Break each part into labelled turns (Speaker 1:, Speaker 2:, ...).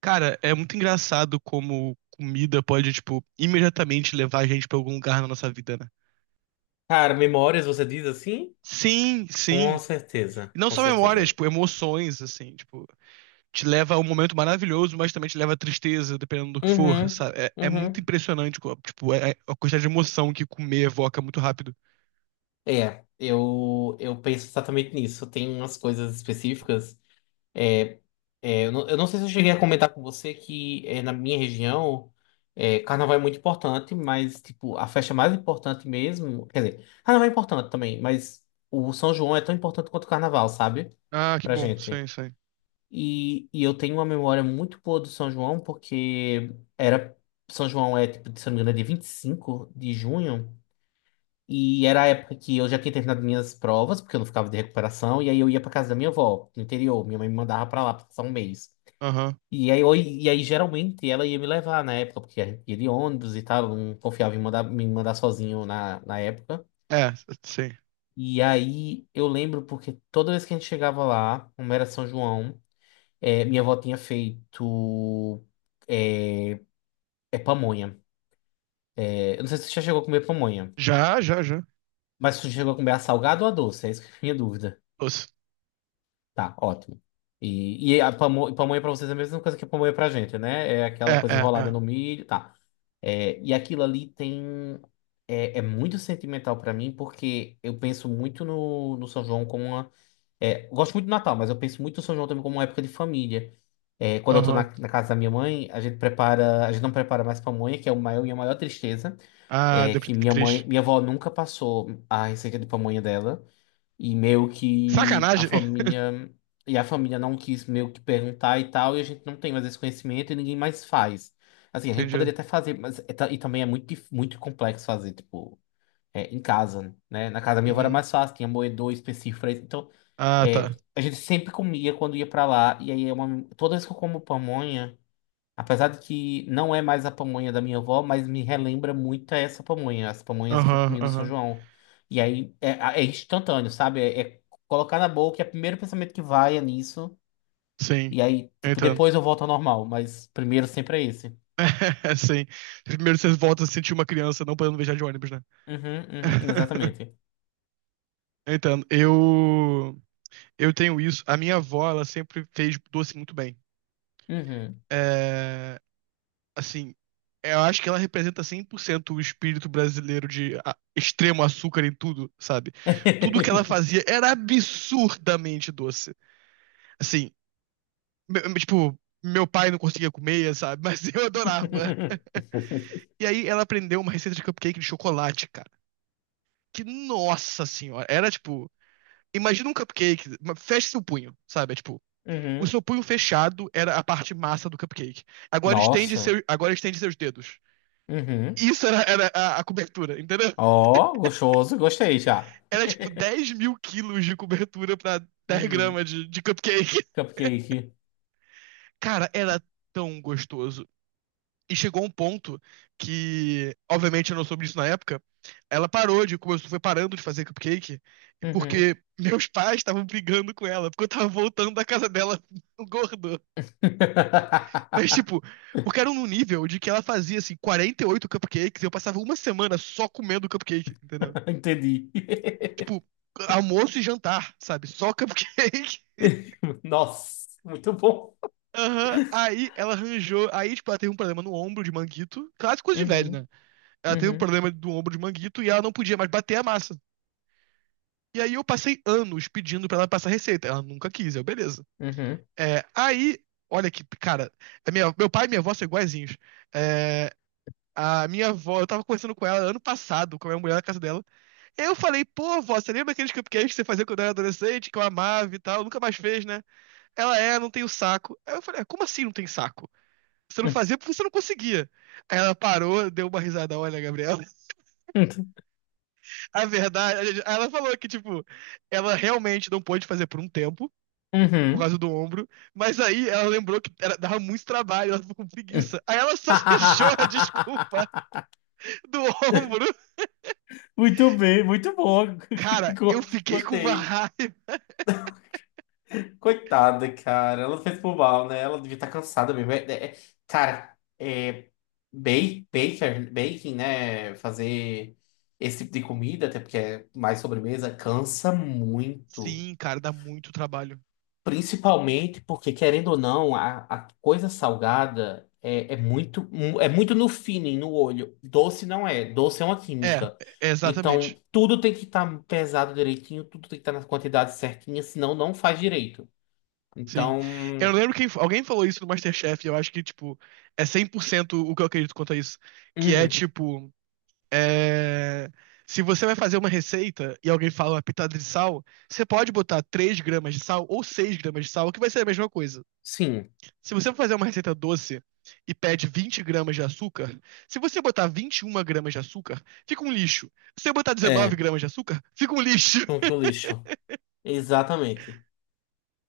Speaker 1: Cara, é muito engraçado como comida pode, tipo, imediatamente levar a gente pra algum lugar na nossa vida, né?
Speaker 2: Cara, memórias, você diz assim?
Speaker 1: Sim,
Speaker 2: Com
Speaker 1: sim.
Speaker 2: certeza,
Speaker 1: E não
Speaker 2: com
Speaker 1: só memórias,
Speaker 2: certeza.
Speaker 1: tipo, emoções, assim, tipo, te leva a um momento maravilhoso, mas também te leva a tristeza, dependendo do que for,
Speaker 2: Uhum,
Speaker 1: sabe? É, é muito
Speaker 2: uhum.
Speaker 1: impressionante, tipo, é a quantidade de emoção que comer evoca muito rápido.
Speaker 2: Eu penso exatamente nisso. Tem umas coisas específicas. É, eu não sei se eu cheguei a comentar com você que na minha região, carnaval é muito importante, mas tipo, a festa mais importante mesmo. Quer dizer, carnaval é importante também, mas o São João é tão importante quanto o carnaval, sabe?
Speaker 1: Ah, que
Speaker 2: Pra
Speaker 1: bom,
Speaker 2: gente.
Speaker 1: sim, sim.
Speaker 2: E eu tenho uma memória muito boa do São João, porque era. São João é, tipo, se eu não me engano, é dia 25 de junho. E era a época que eu já tinha terminado minhas provas, porque eu não ficava de recuperação. E aí eu ia pra casa da minha avó, no interior. Minha mãe me mandava pra lá passar um mês.
Speaker 1: Aham.
Speaker 2: E aí, geralmente ela ia me levar na época, porque a gente ia de ônibus e tal. Eu não confiava em me mandar sozinho na época.
Speaker 1: É, sim.
Speaker 2: E aí eu lembro porque toda vez que a gente chegava lá, como era São João. Minha avó tinha feito é, pamonha. Eu não sei se você já chegou a comer pamonha,
Speaker 1: Já, já, já.
Speaker 2: mas você chegou a comer a salgada ou a doce? É isso que é a minha dúvida.
Speaker 1: Nossa.
Speaker 2: Tá, ótimo. E a pamonha pra vocês é a mesma coisa que a pamonha pra gente, né? É aquela
Speaker 1: É,
Speaker 2: coisa
Speaker 1: é,
Speaker 2: enrolada
Speaker 1: é.
Speaker 2: no milho, tá. E aquilo ali tem. É muito sentimental pra mim, porque eu penso muito no São João como uma eu gosto muito do Natal, mas eu penso muito no São João também como uma época de família. Quando eu tô na,
Speaker 1: Aham.
Speaker 2: na casa da minha mãe, a gente não prepara mais pamonha, que é minha maior tristeza.
Speaker 1: Ah,
Speaker 2: É que
Speaker 1: que triste.
Speaker 2: minha avó nunca passou a receita de pamonha dela. E meio que a
Speaker 1: Sacanagem.
Speaker 2: família, e a família não quis meio que perguntar e tal, e a gente não tem mais esse conhecimento e ninguém mais faz. Assim, a gente
Speaker 1: Entendi.
Speaker 2: poderia até fazer, mas e também é muito complexo fazer, tipo em casa, né? Na casa da minha avó era
Speaker 1: Uhum.
Speaker 2: mais fácil, tinha moedor específico pra isso. Então,
Speaker 1: Ah, tá.
Speaker 2: a gente sempre comia quando ia pra lá. E aí, toda vez que eu como pamonha, apesar de que não é mais a pamonha da minha avó, mas me relembra muito essa pamonha, as pamonhas que eu
Speaker 1: Aham,
Speaker 2: comia no São
Speaker 1: aham.
Speaker 2: João. E aí, é instantâneo, sabe? É colocar na boca, é o primeiro pensamento que vai é nisso.
Speaker 1: Sim.
Speaker 2: E aí,
Speaker 1: Eu
Speaker 2: tipo,
Speaker 1: entendo.
Speaker 2: depois eu volto ao normal, mas primeiro sempre é esse.
Speaker 1: Sim. Primeiro você volta a se sentir uma criança não podendo viajar de ônibus, né?
Speaker 2: Uhum, uhum, exatamente.
Speaker 1: Eu entendo. Eu tenho isso. A minha avó, ela sempre fez doce muito bem.
Speaker 2: Uhum.
Speaker 1: É, assim, eu acho que ela representa 100% o espírito brasileiro de extremo açúcar em tudo, sabe? Tudo que ela fazia era absurdamente doce. Assim, tipo, meu pai não conseguia comer, sabe? Mas eu adorava. E aí ela aprendeu uma receita de cupcake de chocolate, cara. Que nossa senhora, era tipo, imagina um cupcake, feche seu punho, sabe? É tipo, o
Speaker 2: Uhum.
Speaker 1: seu punho fechado era a parte massa do cupcake.
Speaker 2: Nossa.
Speaker 1: Agora estende seus dedos.
Speaker 2: Uhum.
Speaker 1: Isso era a cobertura, entendeu?
Speaker 2: Ó, gostoso. Gostei já.
Speaker 1: Era tipo 10 mil quilos de cobertura pra 10
Speaker 2: Uhum.
Speaker 1: gramas de cupcake.
Speaker 2: Cupcake.
Speaker 1: Cara, era tão gostoso. E chegou um ponto que, obviamente, eu não soube disso na época. Ela foi parando de fazer cupcake,
Speaker 2: Uhum.
Speaker 1: porque meus pais estavam brigando com ela, porque eu tava voltando da casa dela gordo. Mas, tipo, porque era num nível de que ela fazia, assim, 48 cupcakes e eu passava uma semana só comendo cupcake, entendeu?
Speaker 2: Entendi.
Speaker 1: Tipo, almoço e jantar, sabe? Só cupcake.
Speaker 2: Nossa, muito bom.
Speaker 1: Aham. Aí ela arranjou. Aí, tipo, ela teve um problema no ombro de manguito. Claro, coisa de velho,
Speaker 2: Uhum.
Speaker 1: né? Ela teve um
Speaker 2: Uhum.
Speaker 1: problema do ombro de manguito e ela não podia mais bater a massa. E aí eu passei anos pedindo pra ela passar receita. Ela nunca quis, eu, beleza.
Speaker 2: Uhum.
Speaker 1: É, aí, olha que, cara, meu pai e minha avó são iguaizinhos. É, a minha avó, eu tava conversando com ela ano passado, com a minha mulher na casa dela. E aí eu falei, pô, avó, você lembra aqueles cupcakes que você fazia quando eu era adolescente, que eu amava e tal? Nunca mais fez, né? Ela não tem o saco. Aí eu falei, "Ah, como assim não tem saco? Você não fazia porque você não conseguia." Aí ela parou, deu uma risada, olha, Gabriel.
Speaker 2: Uhum.
Speaker 1: A verdade, ela falou que, tipo, ela realmente não pôde fazer por um tempo, por
Speaker 2: Uhum.
Speaker 1: causa do ombro, mas aí ela lembrou que dava muito trabalho, ela ficou com
Speaker 2: Uhum.
Speaker 1: preguiça. Aí ela só arranjou a desculpa do ombro.
Speaker 2: Muito bem, muito bom.
Speaker 1: Cara, eu fiquei com uma
Speaker 2: Gostei.
Speaker 1: raiva.
Speaker 2: Coitada, cara. Ela fez por mal, né? Ela devia estar cansada mesmo. Cara, ba- baker, baking, né? Fazer esse tipo de comida, até porque é mais sobremesa, cansa muito.
Speaker 1: Sim, cara, dá muito trabalho.
Speaker 2: Principalmente porque, querendo ou não, a coisa salgada é muito no feeling, no olho. Doce não é. Doce é uma
Speaker 1: É,
Speaker 2: química.
Speaker 1: é
Speaker 2: Então,
Speaker 1: exatamente.
Speaker 2: tudo tem que estar pesado direitinho, tudo tem que estar nas quantidades certinhas, senão não faz direito.
Speaker 1: Sim. Eu
Speaker 2: Então.
Speaker 1: lembro que alguém falou isso no MasterChef, e eu acho que, tipo, é 100% o que eu acredito quanto a isso. Que é,
Speaker 2: Uhum.
Speaker 1: tipo, É, se você vai fazer uma receita e alguém fala uma pitada de sal, você pode botar 3 gramas de sal ou 6 gramas de sal, que vai ser a mesma coisa.
Speaker 2: Sim,
Speaker 1: Se você for fazer uma receita doce e pede 20 gramas de açúcar, se você botar 21 gramas de açúcar, fica um lixo. Se você botar dezenove
Speaker 2: é.
Speaker 1: gramas de açúcar, fica um lixo.
Speaker 2: Como que o lixo. Exatamente.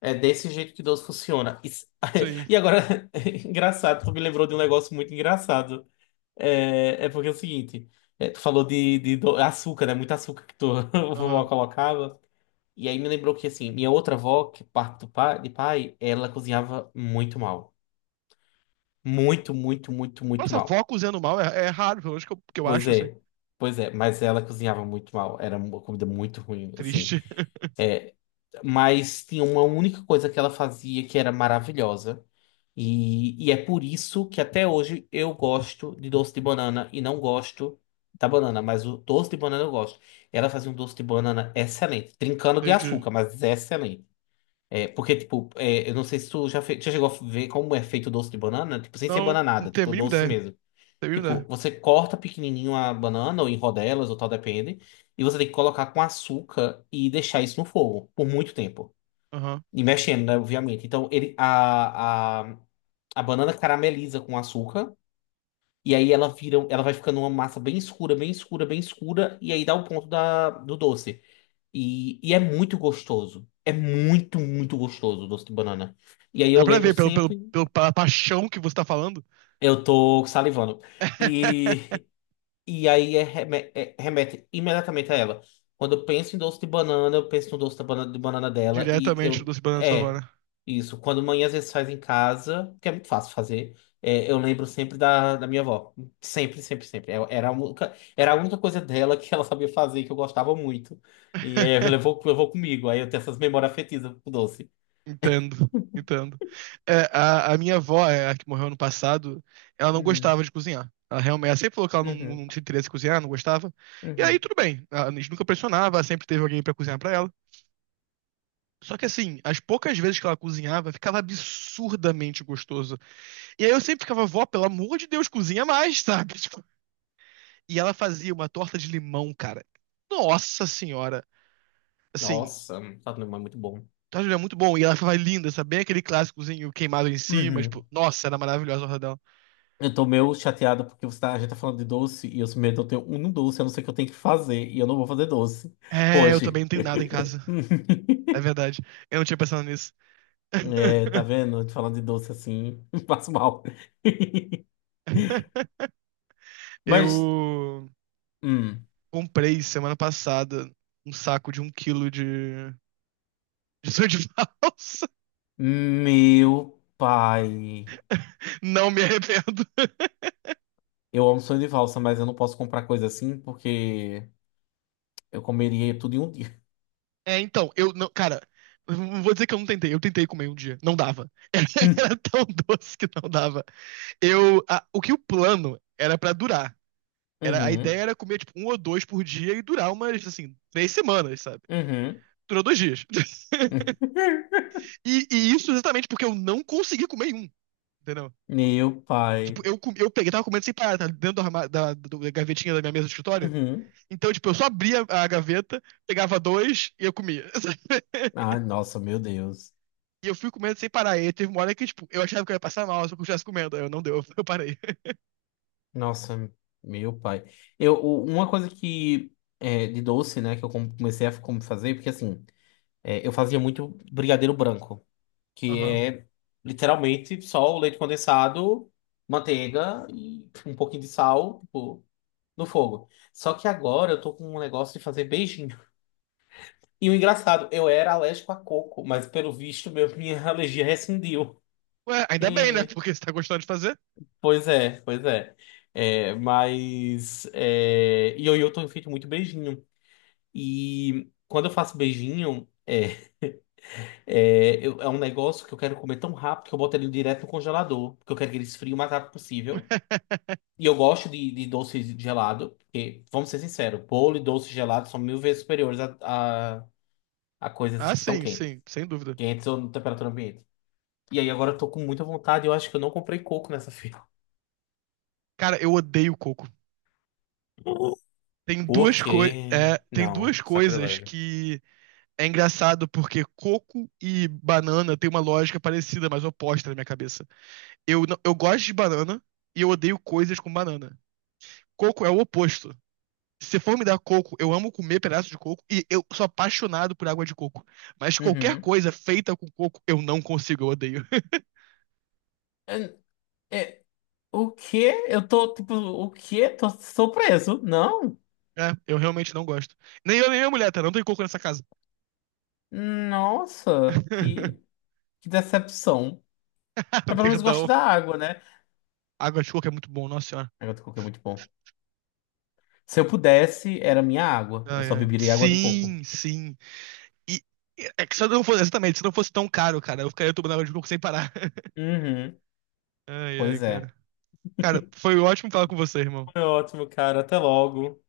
Speaker 2: É desse jeito que Deus funciona.
Speaker 1: Sim.
Speaker 2: E agora, é engraçado, tu me lembrou de um negócio muito engraçado. É porque é o seguinte, tu falou de açúcar, né? Muito açúcar que tua vovó
Speaker 1: Aham.
Speaker 2: colocava. E aí me lembrou que, assim, minha outra avó, que é parte de pai, ela cozinhava muito mal. Muito, muito, muito, muito
Speaker 1: Nossa,
Speaker 2: mal.
Speaker 1: vó cozinhando mal é raro, pelo menos que eu
Speaker 2: Pois
Speaker 1: acho, assim.
Speaker 2: é, pois é. Mas ela cozinhava muito mal. Era uma comida muito ruim, assim.
Speaker 1: Triste.
Speaker 2: É, Mas tinha uma única coisa que ela fazia que era maravilhosa. E é por isso que até hoje eu gosto de doce de banana e não gosto da banana, mas o doce de banana eu gosto. Ela fazia um doce de banana excelente, trincando de
Speaker 1: Entendi.
Speaker 2: açúcar, mas é excelente. Porque, tipo, eu não sei se tu já chegou a ver como é feito o doce de banana, tipo, sem ser
Speaker 1: Não, não
Speaker 2: bananada,
Speaker 1: tenho a
Speaker 2: tipo,
Speaker 1: mínima
Speaker 2: doce
Speaker 1: ideia. Não
Speaker 2: mesmo.
Speaker 1: tenho a mínima
Speaker 2: Tipo,
Speaker 1: ideia.
Speaker 2: você corta pequenininho a banana, ou em rodelas, ou tal, depende, e você tem que colocar com açúcar e deixar isso no fogo por muito tempo.
Speaker 1: Aham.
Speaker 2: E mexendo, né? Obviamente. Então, a banana carameliza com açúcar. E aí ela vai ficando uma massa bem escura, bem escura, bem escura. E aí dá o ponto do doce. E é muito gostoso. É muito, muito gostoso o doce de banana. E aí
Speaker 1: Dá
Speaker 2: eu
Speaker 1: pra
Speaker 2: lembro
Speaker 1: ver pelo,
Speaker 2: sempre,
Speaker 1: pela paixão que você tá falando.
Speaker 2: eu tô salivando. E E aí é remete imediatamente a ela. Quando eu penso em doce de banana, eu penso no doce de banana dela. E
Speaker 1: Diretamente do
Speaker 2: eu.
Speaker 1: Banana
Speaker 2: É,
Speaker 1: Savana.
Speaker 2: isso. Quando mãe às vezes faz em casa, que é muito fácil fazer, eu lembro sempre da minha avó. Sempre, sempre, sempre. Era a única coisa dela que ela sabia fazer, que eu gostava muito. E aí levou comigo. Aí eu tenho essas memórias afetivas com doce.
Speaker 1: Entendo, entendo. A minha avó, a que morreu ano passado, ela não
Speaker 2: Uhum,
Speaker 1: gostava de cozinhar. Ela realmente, ela sempre falou que ela não,
Speaker 2: uhum,
Speaker 1: não tinha interesse em cozinhar, não gostava. E aí
Speaker 2: uhum.
Speaker 1: tudo bem, a gente nunca pressionava, ela sempre teve alguém pra cozinhar pra ela. Só que assim, as poucas vezes que ela cozinhava, ficava absurdamente gostoso. E aí eu sempre ficava, vó, pelo amor de Deus, cozinha mais, sabe? Tipo, e ela fazia uma torta de limão, cara. Nossa senhora. Assim,
Speaker 2: Nossa, tá é muito bom.
Speaker 1: tá, Julia, muito bom. E ela foi linda, sabe? Bem aquele clássicozinho queimado em cima, tipo,
Speaker 2: Uhum.
Speaker 1: nossa, era maravilhosa a horta dela.
Speaker 2: Eu tô meio chateado porque a gente tá falando de doce e eu sou medo de eu ter um doce, a não ser que eu tenho que fazer, e eu não vou fazer doce
Speaker 1: É, eu também
Speaker 2: hoje.
Speaker 1: não tenho nada em casa. É verdade. Eu não tinha pensado nisso.
Speaker 2: É, tá vendo? A gente falando de doce assim, passo mal. Mas,
Speaker 1: Eu
Speaker 2: hum,
Speaker 1: comprei semana passada um saco de 1 quilo de sonho de valsa.
Speaker 2: meu pai,
Speaker 1: Não me arrependo.
Speaker 2: eu amo sonho de valsa, mas eu não posso comprar coisa assim porque eu comeria tudo em um dia.
Speaker 1: É, então, eu não, cara, eu não vou dizer que eu não tentei. Eu tentei comer um dia. Não dava. Tão doce que não dava. O que o plano era pra durar. A ideia
Speaker 2: Uhum,
Speaker 1: era comer, tipo, um ou dois por dia e durar umas, assim, 3 semanas, sabe?
Speaker 2: uhum.
Speaker 1: Durou 2 dias. E isso exatamente porque eu não consegui comer um, entendeu?
Speaker 2: Meu
Speaker 1: Tipo,
Speaker 2: pai.
Speaker 1: eu peguei, tava comendo sem parar, tá? Dentro do da gavetinha da minha mesa de escritório.
Speaker 2: Uhum.
Speaker 1: Então, tipo, eu só abria a gaveta, pegava dois e eu comia.
Speaker 2: Ai, nossa, meu Deus.
Speaker 1: E eu fui comendo sem parar. E teve uma hora que, tipo, eu achava que eu ia passar mal se eu continuasse comendo. Aí eu não deu, eu parei.
Speaker 2: Nossa, meu pai. Uma coisa que de doce, né, que eu comecei a como fazer, porque assim, eu fazia muito brigadeiro branco, que
Speaker 1: Aham.
Speaker 2: é literalmente só o leite condensado, manteiga e um pouquinho de sal, tipo, no fogo. Só que agora eu tô com um negócio de fazer beijinho. E o engraçado, eu era alérgico a coco, mas pelo visto, minha alergia rescindiu.
Speaker 1: Ué, ainda bem, né? Porque você tá gostando de fazer.
Speaker 2: Pois é, pois é. E eu tenho feito muito beijinho. E quando eu faço beijinho, é um negócio que eu quero comer tão rápido que eu boto ele direto no congelador. Porque eu quero que ele esfrie o mais rápido possível. E eu gosto de doce gelado. Porque, vamos ser sinceros, bolo e doce gelado são 1.000 vezes superiores a, a coisas
Speaker 1: Ah,
Speaker 2: que estão
Speaker 1: sim,
Speaker 2: quentes.
Speaker 1: sim, sem dúvida.
Speaker 2: Quentes ou na temperatura ambiente. E aí agora eu tô com muita vontade. Eu acho que eu não comprei coco nessa feira.
Speaker 1: Cara, eu odeio coco.
Speaker 2: O quê?
Speaker 1: Tem
Speaker 2: Não,
Speaker 1: duas coisas
Speaker 2: sacrilégio.
Speaker 1: que é engraçado porque coco e banana tem uma lógica parecida, mas oposta na minha cabeça. Eu, não- Eu gosto de banana e eu odeio coisas com banana. Coco é o oposto. Se for me dar coco, eu amo comer pedaço de coco e eu sou apaixonado por água de coco. Mas qualquer
Speaker 2: Uhum.
Speaker 1: coisa feita com coco, eu não consigo, eu odeio.
Speaker 2: É, é, o quê? Eu tô, tipo, o quê? Tô surpreso. Não?
Speaker 1: É, eu realmente não gosto. Nem eu, nem minha mulher, tá? Não tem coco nessa casa.
Speaker 2: Nossa, que, que decepção. Mas pelo menos gosto
Speaker 1: Perdão.
Speaker 2: da água, né?
Speaker 1: Água de coco é muito bom, nossa senhora.
Speaker 2: A água de coco é muito bom. Se eu pudesse, era minha água. Eu
Speaker 1: Ai,
Speaker 2: só
Speaker 1: ai.
Speaker 2: beberia água de coco.
Speaker 1: Sim, sim. E É que se eu não fosse, exatamente, se não fosse tão caro, cara, eu ficaria tomando água de coco sem parar.
Speaker 2: Uhum.
Speaker 1: Ai, ai,
Speaker 2: Pois é.
Speaker 1: cara. Cara, foi ótimo falar com você, irmão.
Speaker 2: Foi ótimo, cara. Até logo.